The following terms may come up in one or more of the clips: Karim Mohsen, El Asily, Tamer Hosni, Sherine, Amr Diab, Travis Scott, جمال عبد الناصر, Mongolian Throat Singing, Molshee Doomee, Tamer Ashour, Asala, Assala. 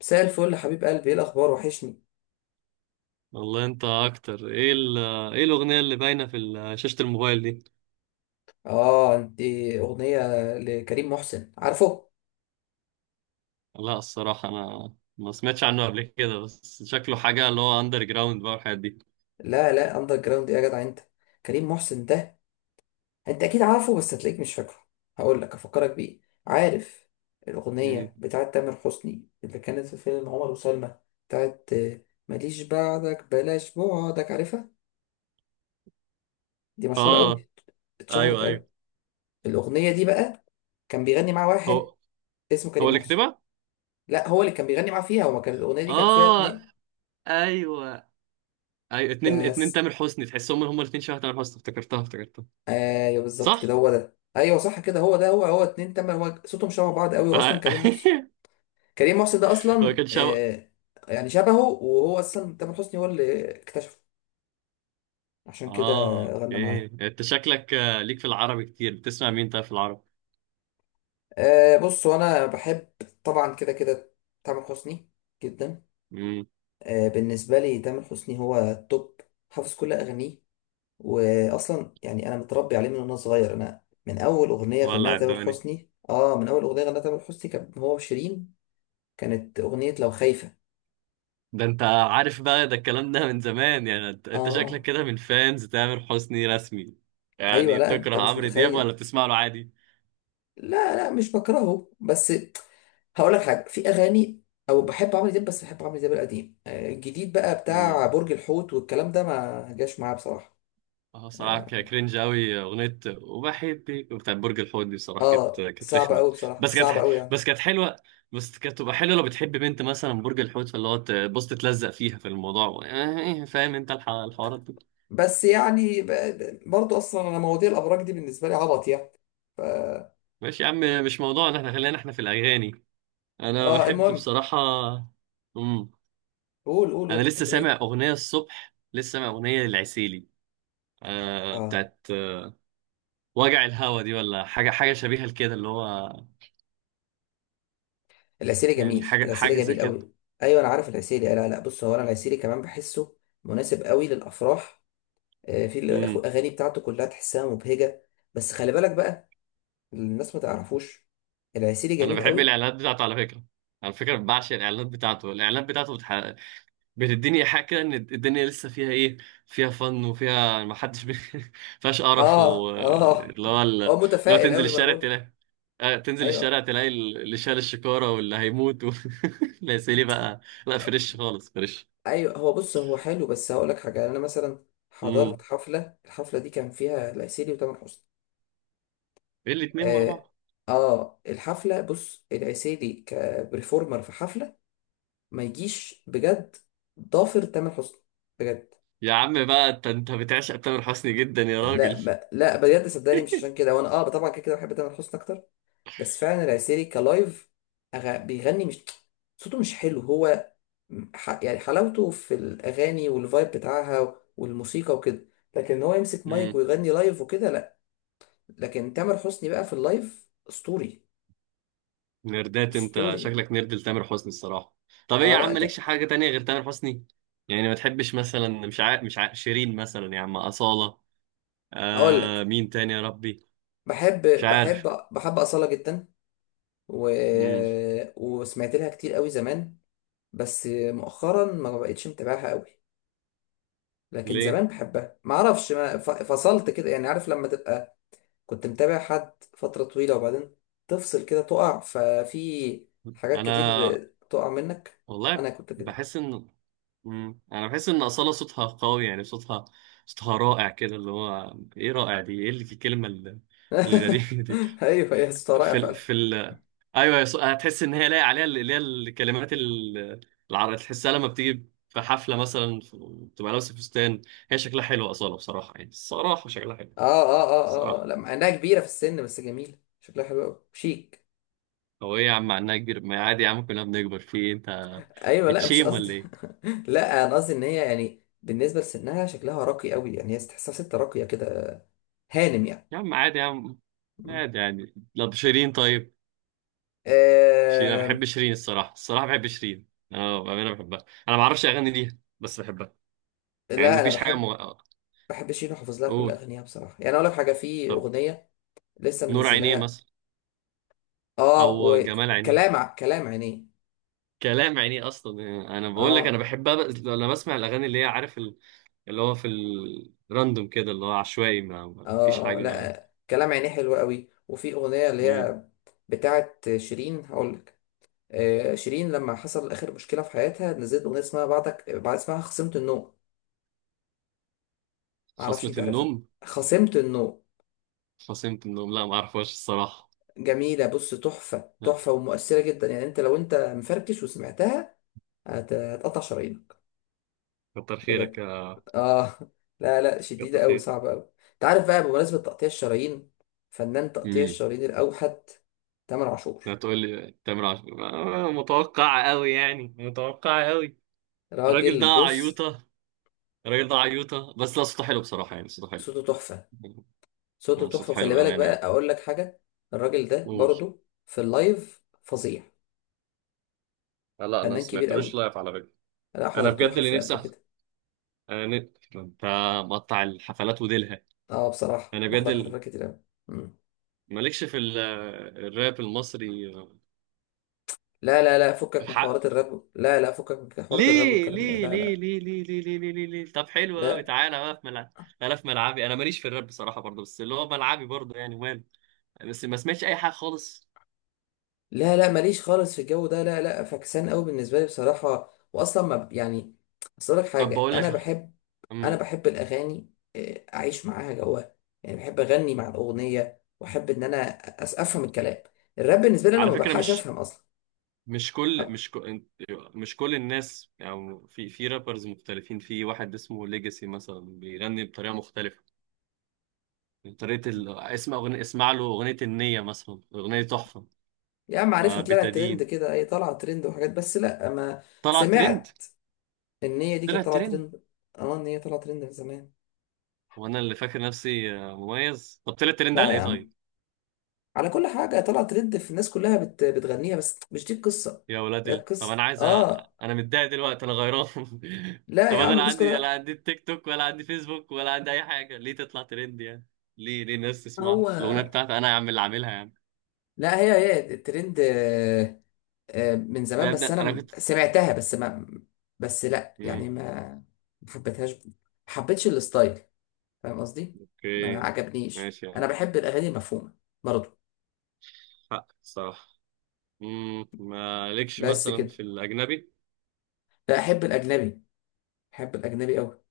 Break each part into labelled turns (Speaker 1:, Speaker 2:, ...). Speaker 1: مساء الفل يا حبيب قلبي، ايه الاخبار؟ وحشني.
Speaker 2: والله انت اكتر ايه الاغنيه اللي باينه في شاشه الموبايل دي.
Speaker 1: اه، انت، اغنيه لكريم محسن، عارفه؟
Speaker 2: لا الصراحه انا ما سمعتش عنه قبل كده، بس شكله حاجه اللي هو اندر جراوند بقى والحاجات دي.
Speaker 1: لا لا، اندر جراوند ايه يا جدع انت؟ كريم محسن ده انت اكيد عارفه، بس هتلاقيك مش فاكره. هقول لك افكرك بيه. عارف
Speaker 2: مم.
Speaker 1: الاغنيه بتاعت تامر حسني اللي كانت في فيلم عمر وسلمى؟ بتاعت ماليش بعدك، بلاش بعدك، عارفها؟ دي مشهوره
Speaker 2: اه،
Speaker 1: قوي، اتشهرت
Speaker 2: ايوه ايوه.
Speaker 1: قوي. الاغنيه دي بقى كان بيغني مع واحد
Speaker 2: هو
Speaker 1: اسمه
Speaker 2: هو
Speaker 1: كريم
Speaker 2: اللي
Speaker 1: محسن.
Speaker 2: كاتبها؟
Speaker 1: لا، هو اللي كان بيغني معاه فيها، هو ما كانت الاغنيه دي كان فيها
Speaker 2: اه
Speaker 1: اتنين.
Speaker 2: ايوه. ايوه اتنين اتنين،
Speaker 1: بس
Speaker 2: تامر حسني تحسهم هما الاتنين شبه تامر حسني. افتكرتها افتكرتها.
Speaker 1: ايوه بالظبط كده،
Speaker 2: صح.
Speaker 1: هو ده، ايوه صح كده، هو ده، هو اتنين، تمام، هو صوتهم شبه بعض قوي، واصلا
Speaker 2: آه.
Speaker 1: كريم محسن، كريم محسن ده
Speaker 2: هو
Speaker 1: اصلا
Speaker 2: كان شبه.
Speaker 1: يعني شبهه، وهو اصلا تامر حسني هو اللي اكتشفه، عشان كده
Speaker 2: اه
Speaker 1: غنى
Speaker 2: اوكي،
Speaker 1: معاه.
Speaker 2: انت شكلك ليك في العربي كتير. بتسمع مين طيب في العربي؟
Speaker 1: بص انا بحب طبعا كده كده تامر حسني جدا.
Speaker 2: امم.
Speaker 1: آه، بالنسبه لي تامر حسني هو التوب، حافظ كل اغانيه، واصلا يعني انا متربي عليه من وانا صغير. انا من اول اغنيه غناها
Speaker 2: ولع
Speaker 1: تامر
Speaker 2: الدنيا؟
Speaker 1: حسني، من اول اغنيه غناها تامر حسني كان هو وشيرين، كانت أغنية لو خايفة.
Speaker 2: ده انت عارف بقى، ده الكلام ده من زمان يعني. انت شكلك
Speaker 1: آه
Speaker 2: كده من فانز تامر حسني رسمي.
Speaker 1: أيوة،
Speaker 2: يعني
Speaker 1: لا أنت
Speaker 2: تكره
Speaker 1: مش
Speaker 2: عمرو دياب
Speaker 1: متخيل.
Speaker 2: ولا بتسمع له عادي؟
Speaker 1: لا لا، مش بكرهه، بس هقول لك حاجة، في أغاني أو بحب عمرو دياب، بس بحب عمرو دياب القديم. آه، الجديد بقى
Speaker 2: امم.
Speaker 1: بتاع برج الحوت والكلام ده ما جاش معاه بصراحة.
Speaker 2: اه صراحة
Speaker 1: آه،
Speaker 2: كرنج قوي، اغنية وبحبك بتاعت برج الحوت دي بصراحة كانت
Speaker 1: آه،
Speaker 2: كانت
Speaker 1: صعب
Speaker 2: رخمة.
Speaker 1: أوي بصراحة،
Speaker 2: بس كانت
Speaker 1: صعب أوي يعني.
Speaker 2: بس كانت حلوة. بس كانت تبقى حلوة لو بتحب بنت مثلا برج الحوت، فاللي هو تبص تتلزق فيها في الموضوع، اه، فاهم انت الحوارات دي.
Speaker 1: بس يعني برضه أصلا أنا مواضيع الأبراج دي بالنسبة لي عبط يعني.
Speaker 2: ماشي يا عم، مش موضوعنا، احنا خلينا احنا في الاغاني. انا بحب
Speaker 1: المهم،
Speaker 2: بصراحة. امم.
Speaker 1: قول قول،
Speaker 2: انا
Speaker 1: قلت
Speaker 2: لسه
Speaker 1: بتحب مين؟
Speaker 2: سامع اغنيه الصبح، لسه سامع اغنيه للعسيلي.
Speaker 1: آه،
Speaker 2: بتاعت وجع الهوا دي، ولا حاجه حاجه شبيهه لكده، اللي هو
Speaker 1: العسيلي
Speaker 2: يعني
Speaker 1: جميل،
Speaker 2: حاجه
Speaker 1: العسيلي
Speaker 2: حاجه زي
Speaker 1: جميل
Speaker 2: كده.
Speaker 1: قوي. ايوه انا عارف العسيلي. لا لا، بص هو، انا العسيلي كمان بحسه مناسب قوي للافراح. آه، في
Speaker 2: امم.
Speaker 1: الاغاني بتاعته كلها تحسها مبهجه، بس خلي بالك بقى، الناس ما تعرفوش، العسيلي
Speaker 2: انا
Speaker 1: جميل
Speaker 2: بحب
Speaker 1: قوي.
Speaker 2: الاعلانات بتاعته على فكره بعشق الاعلانات بتاعته بتديني حاجه كده ان الدنيا لسه فيها ايه، فيها فن وفيها ما حدش فيهاش قرف
Speaker 1: اه اه،
Speaker 2: اللي هو اللي
Speaker 1: هو
Speaker 2: هو
Speaker 1: متفائل
Speaker 2: تنزل
Speaker 1: قوي، ما انا
Speaker 2: الشارع
Speaker 1: بقول لك.
Speaker 2: تلاقي، تنزل
Speaker 1: ايوه
Speaker 2: الشارع تلاقي اللي شال الشكارة واللي هيموت لا يا سيدي بقى، لا فريش خالص، فريش.
Speaker 1: ايوه، هو بص هو حلو، بس هقول لك حاجه. انا مثلا حضرت
Speaker 2: امم.
Speaker 1: حفله، الحفله دي كان فيها العسيلي وتامر حسني.
Speaker 2: ايه، الاتنين مع
Speaker 1: اه،
Speaker 2: بعض؟
Speaker 1: آه، الحفله، بص العسيلي كبرفورمر في حفله ما يجيش بجد ضافر تامر حسني بجد.
Speaker 2: يا عم بقى، انت انت بتعشق تامر حسني جدا يا
Speaker 1: لا،
Speaker 2: راجل.
Speaker 1: ما لا، بجد صدقني، مش عشان كده وانا اه طبعا كده كده بحب تامر حسني اكتر، بس فعلا العسيري كلايف بيغني، مش صوته مش حلو هو، يعني حلاوته في الاغاني والفايب بتاعها والموسيقى وكده، لكن هو يمسك مايك
Speaker 2: امم.
Speaker 1: ويغني لايف وكده لا. لكن تامر حسني بقى في اللايف اسطوري،
Speaker 2: نردات، انت
Speaker 1: اسطوري.
Speaker 2: شكلك نرد لتامر حسني الصراحه. طب ايه
Speaker 1: اه،
Speaker 2: يا
Speaker 1: لا
Speaker 2: عم،
Speaker 1: ده،
Speaker 2: مالكش حاجه تانية غير تامر حسني؟ يعني ما تحبش مثلا، مش عارف شيرين مثلا يا عم، اصاله.
Speaker 1: هقول لك،
Speaker 2: مين تاني يا ربي؟
Speaker 1: بحب
Speaker 2: مش
Speaker 1: بحب
Speaker 2: عارف.
Speaker 1: بحب أصالة جدا، و...
Speaker 2: امم.
Speaker 1: وسمعت لها كتير قوي زمان، بس مؤخرا ما بقتش متابعها قوي. لكن
Speaker 2: ليه؟
Speaker 1: زمان بحبها، ما اعرفش، ما فصلت كده يعني، عارف لما تبقى كنت متابع حد فترة طويلة وبعدين تفصل كده، تقع ففي حاجات كتير،
Speaker 2: انا
Speaker 1: تقع منك. انا
Speaker 2: والله
Speaker 1: كنت كده.
Speaker 2: بحس ان انا بحس ان اصاله صوتها قوي، يعني صوتها رائع كده، اللي هو ايه، رائع دي ايه، اللي في الكلمه الغريبه دي.
Speaker 1: ايوه يا اسطى، رائع
Speaker 2: في ال...
Speaker 1: فعلا.
Speaker 2: في ال... ايوه هتحس ان هي لايق عليها، اللي هي الكلمات العربية. تحسها لما بتيجي في حفله مثلا، بتبقى لابسه فستان. هي شكلها حلو اصاله بصراحه، يعني الصراحه شكلها حلو،
Speaker 1: اه اه، اه اه، آه.
Speaker 2: الصراحه.
Speaker 1: لا مع انها كبيرة في السن، بس جميلة شكلها حلو قوي، شيك.
Speaker 2: هو ايه يا عم، عنها كبير؟ ما عادي يا عم، كلنا بنكبر. في ايه انت،
Speaker 1: ايوه لا مش
Speaker 2: بتشيم
Speaker 1: قصدي.
Speaker 2: ولا ايه؟
Speaker 1: لا انا قصدي ان هي يعني بالنسبة لسنها شكلها راقي قوي، يعني هي تحسها ست راقية كده، هانم،
Speaker 2: يا عم عادي يا عم،
Speaker 1: يعني.
Speaker 2: عادي يعني. طب شيرين طيب؟ شيرين انا
Speaker 1: آه،
Speaker 2: بحب شيرين الصراحه، الصراحه بحب شيرين. انا بامانه بحبها، انا ما اعرفش اغاني ليها بس بحبها. يعني
Speaker 1: لا انا
Speaker 2: مفيش حاجه
Speaker 1: بحب شيرين وحافظ لها كل
Speaker 2: قول.
Speaker 1: اغانيها بصراحه، يعني اقول لك حاجه، في
Speaker 2: طب،
Speaker 1: اغنيه لسه
Speaker 2: نور عينيه
Speaker 1: منزلها.
Speaker 2: مثلا؟
Speaker 1: اه،
Speaker 2: او جمال عينيه؟
Speaker 1: وكلام كلام عينيه.
Speaker 2: كلام عينيه اصلا، يعني انا بقول لك، انا
Speaker 1: اه
Speaker 2: بحب لما بسمع الاغاني اللي هي، عارف، اللي هو في الراندوم كده، اللي هو عشوائي، ما فيش
Speaker 1: اه، اه
Speaker 2: حاجه.
Speaker 1: لا، كلام عينيه حلو قوي، وفي اغنيه اللي
Speaker 2: امم.
Speaker 1: هي بتاعت شيرين، هقول لك، آه، شيرين لما حصل اخر مشكله في حياتها نزلت اغنيه اسمها بعدك، بعد اسمها خصمت النوم، معرفش
Speaker 2: خصمة
Speaker 1: انت عارفها،
Speaker 2: النوم؟
Speaker 1: خصمت النوم.
Speaker 2: خصمة النوم لا، ما اعرفهاش الصراحه.
Speaker 1: جميله، بص تحفه،
Speaker 2: لا.
Speaker 1: تحفه ومؤثره جدا، يعني انت لو انت مفركش وسمعتها هتقطع شرايينك
Speaker 2: كتر خيرك
Speaker 1: بجد.
Speaker 2: يا.
Speaker 1: اه، لا لا،
Speaker 2: كتر
Speaker 1: شديدة أوي،
Speaker 2: خير.
Speaker 1: صعبة أوي. أنت عارف بقى بمناسبة تقطيع الشرايين، فنان تقطيع
Speaker 2: امم.
Speaker 1: الشرايين الأوحد، تامر عاشور.
Speaker 2: لا تقول لي تامر عاشور. آه، متوقعه قوي، يعني متوقعه قوي. الراجل ده
Speaker 1: راجل، بص
Speaker 2: عيوطه. الراجل ده عيوطه، بس لا صوته حلو بصراحه، يعني صوته حلو.
Speaker 1: صوته تحفة، صوته
Speaker 2: مم.
Speaker 1: تحفة،
Speaker 2: صوته حلو
Speaker 1: وخلي بالك بقى
Speaker 2: بامانه يعني.
Speaker 1: أقول لك حاجة، الراجل ده
Speaker 2: قول.
Speaker 1: برضو في اللايف فظيع،
Speaker 2: لا لا، انا ما
Speaker 1: فنان كبير
Speaker 2: سمعتلوش
Speaker 1: أوي،
Speaker 2: لايف على فكره.
Speaker 1: أنا
Speaker 2: انا
Speaker 1: حضرت له
Speaker 2: بجد اللي
Speaker 1: حفلة
Speaker 2: نفسي
Speaker 1: قبل كده.
Speaker 2: أنا انت مقطع الحفلات وديلها.
Speaker 1: اه بصراحة
Speaker 2: انا بجد
Speaker 1: بحضر حفلات كتير أوي. مم.
Speaker 2: مالكش الراب المصري؟
Speaker 1: لا لا لا، فكك من
Speaker 2: الحق!
Speaker 1: حوارات الراب، لا لا، فكك من حوارات الراب
Speaker 2: ليه
Speaker 1: والكلام ده،
Speaker 2: ليه
Speaker 1: لا
Speaker 2: ليه
Speaker 1: لا
Speaker 2: ليه ليه ليه ليه ليه، ليه؟ ليه؟ طب حلو قوي،
Speaker 1: لا.
Speaker 2: تعالى بقى في ملعب. انا في ملعبي، انا ماليش في الراب بصراحه برضه، بس اللي هو ملعبي برضه، يعني وماله. بس ما سمعتش اي حاجه خالص.
Speaker 1: لا لا، ماليش خالص في الجو ده، لا لا، فكسان قوي بالنسبه لي بصراحه، واصلا ما ب- يعني اصل لك
Speaker 2: طب
Speaker 1: حاجه،
Speaker 2: بقول
Speaker 1: انا
Speaker 2: لك على،
Speaker 1: بحب انا
Speaker 2: امم،
Speaker 1: بحب الاغاني، آه، اعيش معاها جواها، يعني بحب اغني مع الاغنيه واحب ان انا افهم الكلام. الراب بالنسبه لي انا
Speaker 2: على
Speaker 1: ما
Speaker 2: فكره،
Speaker 1: بلحقش افهم اصلا.
Speaker 2: مش كل
Speaker 1: طب
Speaker 2: مش كل مش كل الناس، يعني في في رابرز مختلفين، في واحد اسمه ليجاسي مثلا بيغني بطريقه مختلفه. طريقة اسم أغنية، اسمع له أغنية النية مثلا، أغنية تحفة.
Speaker 1: يا عم
Speaker 2: آه
Speaker 1: عارفها، طلعت ترند
Speaker 2: بتدين.
Speaker 1: كده، اي طالعه ترند وحاجات، بس لا ما
Speaker 2: طلع ترند؟
Speaker 1: سمعت ان هي دي
Speaker 2: طلع
Speaker 1: كانت طالعه
Speaker 2: ترند.
Speaker 1: ترند. اه، ان هي طالعه ترند من زمان.
Speaker 2: وأنا اللي فاكر نفسي مميز. طب طلع ترند
Speaker 1: لا
Speaker 2: على
Speaker 1: يا
Speaker 2: إيه
Speaker 1: عم،
Speaker 2: طيب؟
Speaker 1: على كل حاجه طالعه ترند، في الناس كلها بتغنيها، بس مش دي القصه،
Speaker 2: يا ولاد
Speaker 1: هي
Speaker 2: طب
Speaker 1: القصه.
Speaker 2: أنا عايز
Speaker 1: اه،
Speaker 2: أنا متضايق دلوقتي، أنا غيران.
Speaker 1: لا
Speaker 2: طب
Speaker 1: يا
Speaker 2: أنا
Speaker 1: عم،
Speaker 2: لا
Speaker 1: الديسكو
Speaker 2: عندي، لا
Speaker 1: لا.
Speaker 2: عندي التيك توك، ولا عندي فيسبوك، ولا عندي أي حاجة. ليه تطلع ترند يعني؟ ليه ليه الناس
Speaker 1: هو
Speaker 2: تسمعها الأغنية بتاعتي أنا يا عم اللي عاملها يعني.
Speaker 1: لا، هي الترند. آه، آه، من زمان
Speaker 2: ده
Speaker 1: بس
Speaker 2: أبدأ،
Speaker 1: انا
Speaker 2: أنا كنت.
Speaker 1: سمعتها، بس ما بس لا
Speaker 2: مم.
Speaker 1: يعني ما حبيتهاش، ما حبيتش الستايل، فاهم قصدي؟ ما
Speaker 2: أوكي.
Speaker 1: عجبنيش،
Speaker 2: ماشي يا
Speaker 1: انا
Speaker 2: عم.
Speaker 1: بحب الاغاني المفهومه برضه.
Speaker 2: حق صح. مم. مالكش
Speaker 1: بس
Speaker 2: مثلا
Speaker 1: كده.
Speaker 2: في الأجنبي؟
Speaker 1: لا، احب الاجنبي، احب الاجنبي قوي.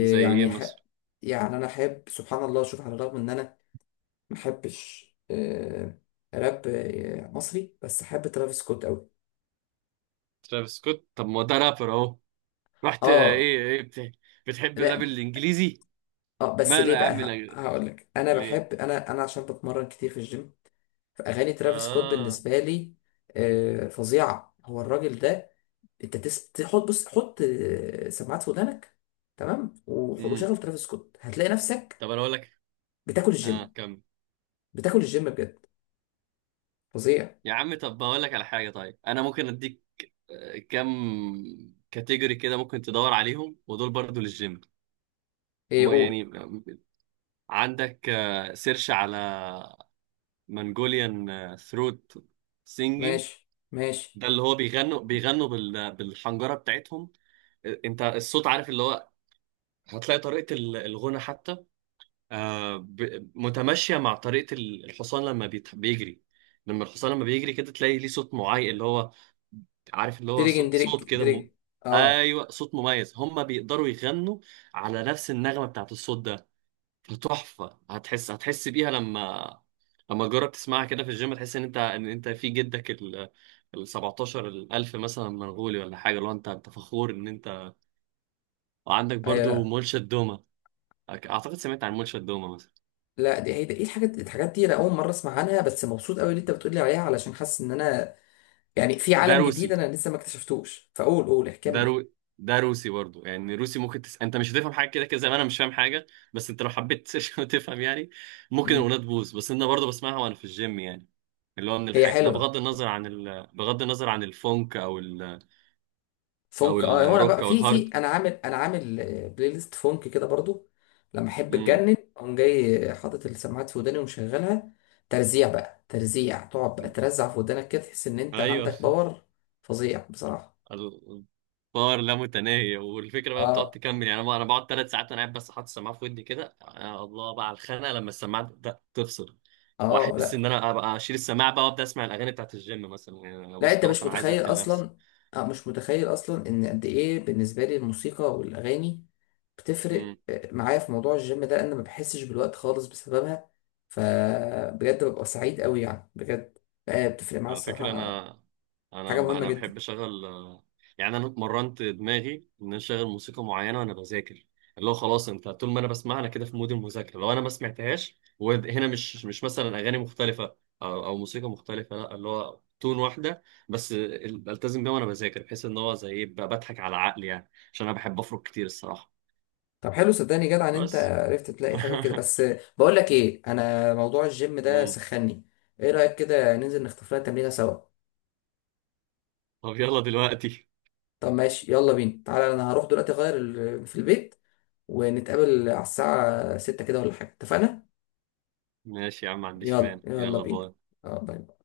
Speaker 2: زي إيه
Speaker 1: يعني
Speaker 2: مثلا؟
Speaker 1: يعني انا احب، سبحان الله، شوف على الرغم ان انا ما احبش آه، راب آه، مصري، بس احب ترافيس سكوت قوي.
Speaker 2: ترافيس سكوت؟ طب ما هو ده رابر اهو. رحت
Speaker 1: اه،
Speaker 2: ايه بتحب الراب
Speaker 1: لا
Speaker 2: الانجليزي؟
Speaker 1: اه، بس
Speaker 2: ماله
Speaker 1: ليه
Speaker 2: يا
Speaker 1: بقى
Speaker 2: عم الأج-.
Speaker 1: هقولك، انا
Speaker 2: ليه؟
Speaker 1: بحب، انا انا عشان بتمرن كتير في الجيم، فاغاني ترافيس سكوت
Speaker 2: اه.
Speaker 1: بالنسبه لي آه، فظيعه. هو الراجل ده، انت تحط، بص حط آه، سماعات في ودانك، تمام
Speaker 2: امم.
Speaker 1: وشغل ترافيس سكوت، هتلاقي نفسك
Speaker 2: طب انا اقول لك.
Speaker 1: بتاكل
Speaker 2: اه
Speaker 1: الجيم،
Speaker 2: كم.
Speaker 1: بتاكل الجيم بجد، فظيع.
Speaker 2: يا عم طب بقول لك على حاجه طيب، انا ممكن اديك كم كاتيجوري كده، ممكن تدور عليهم، ودول برضو للجيم.
Speaker 1: ايه قول.
Speaker 2: يعني عندك سيرش على منجوليان ثروت سينجينج.
Speaker 1: ماشي ماشي.
Speaker 2: ده اللي هو بيغنوا، بيغنوا بالحنجره بتاعتهم. آه، انت الصوت عارف اللي هو. هتلاقي طريقة الغنى حتى، متماشية مع طريقة الحصان لما بيجري. لما الحصان لما بيجري كده تلاقي ليه صوت معين، اللي هو، عارف، اللي هو
Speaker 1: دريجن دريج
Speaker 2: صوت كده
Speaker 1: دريج. اه
Speaker 2: ايوه صوت مميز. هما بيقدروا يغنوا على نفس النغمة بتاعت الصوت ده. فتحفة، هتحس بيها لما تجرب تسمعها كده في الجيم، تحس ان انت في جدك ال 17 الألف مثلا، منغولي ولا حاجة، لو انت فخور ان انت. وعندك
Speaker 1: ايوه.
Speaker 2: برضو
Speaker 1: لا
Speaker 2: مولشة دومة. اعتقد سمعت عن مولشة دومة؟
Speaker 1: لا، ايه الحاجات، الحاجات دي انا اول مره اسمع عنها، بس مبسوط قوي اللي انت بتقولي عليها علشان حاسس ان انا يعني في
Speaker 2: ده
Speaker 1: عالم جديد
Speaker 2: روسي.
Speaker 1: انا لسه ما اكتشفتوش، فقول قول
Speaker 2: ده
Speaker 1: كمل.
Speaker 2: رو... ده روسي برضو يعني. روسي، ممكن انت مش هتفهم حاجه كده كده، زي ما انا مش فاهم حاجه. بس انت لو حبيت تفهم يعني ممكن
Speaker 1: مم.
Speaker 2: الاغنيه تبوظ، بس انا برضو بسمعها وانا في الجيم يعني. اللي هو من
Speaker 1: هي
Speaker 2: الحاجات ده،
Speaker 1: حلوه،
Speaker 2: بغض النظر عن الفونك، او او
Speaker 1: فونك، اه هو انا بقى
Speaker 2: الروك، او
Speaker 1: في
Speaker 2: الهارد.
Speaker 1: انا انا عامل آه، بلاي ليست فونك كده برضو، لما احب
Speaker 2: امم.
Speaker 1: اتجنن اقوم جاي حاطط السماعات في وداني ومشغلها، ترزيع بقى، ترزيع، تقعد بقى ترزع في ودانك كده، تحس ان انت
Speaker 2: ايوه.
Speaker 1: عندك باور، فظيع بصراحه.
Speaker 2: الباور لا متناهي، والفكره بقى بتقعد
Speaker 1: اه
Speaker 2: تكمل، يعني انا بقعد 3 ساعات انا قاعد بس حاطط السماعه في ودني كده. يا الله بقى على الخناقه لما السماعه تبدا تفصل، واحس
Speaker 1: اه،
Speaker 2: ان انا ابقى اشيل السماعه بقى وابدا اسمع الاغاني بتاعت الجيم مثلا، يعني أنا
Speaker 1: لا
Speaker 2: بص
Speaker 1: انت
Speaker 2: خلاص
Speaker 1: مش
Speaker 2: انا عايز
Speaker 1: متخيل
Speaker 2: اقتل نفسي.
Speaker 1: اصلا، اه مش متخيل اصلا ان قد ايه بالنسبه لي الموسيقى والاغاني بتفرق آه، معايا في موضوع الجيم ده، انا ما بحسش بالوقت خالص بسببها، فبجد ببقى سعيد قوي يعني بجد، آه، بتفرق معايا
Speaker 2: على فكرة،
Speaker 1: الصراحه،
Speaker 2: أنا، أنا
Speaker 1: حاجه مهمه
Speaker 2: أنا
Speaker 1: جدا.
Speaker 2: بحب أشغل، يعني أنا اتمرنت دماغي إن أنا أشغل موسيقى معينة وأنا بذاكر، اللي هو خلاص أنت طول ما أنا بسمعها أنا كده في مود المذاكرة. لو أنا ما سمعتهاش، وهنا مش مثلا أغاني مختلفة أو موسيقى مختلفة، لا اللي هو تون واحدة بس بلتزم بيها وأنا بذاكر، بحيث إن هو زي إيه بقى، بضحك على عقلي يعني، عشان أنا بحب أفرك كتير الصراحة.
Speaker 1: طب حلو، صدقني جدع ان انت
Speaker 2: بس.
Speaker 1: عرفت تلاقي حاجه كده. بس آه، بقول لك ايه، انا موضوع الجيم ده
Speaker 2: مم.
Speaker 1: سخني، ايه رايك كده ننزل نختار لنا تمرينه سوا؟
Speaker 2: طب يلا دلوقتي.
Speaker 1: طب ماشي يلا بينا، تعالى انا هروح دلوقتي اغير في البيت، ونتقابل على الساعة 6 كده ولا حاجة، اتفقنا؟
Speaker 2: ماشي يا عم، ما عنديش
Speaker 1: يلا
Speaker 2: مانع.
Speaker 1: يلا
Speaker 2: يلا
Speaker 1: بينا.
Speaker 2: باي.
Speaker 1: اه باي.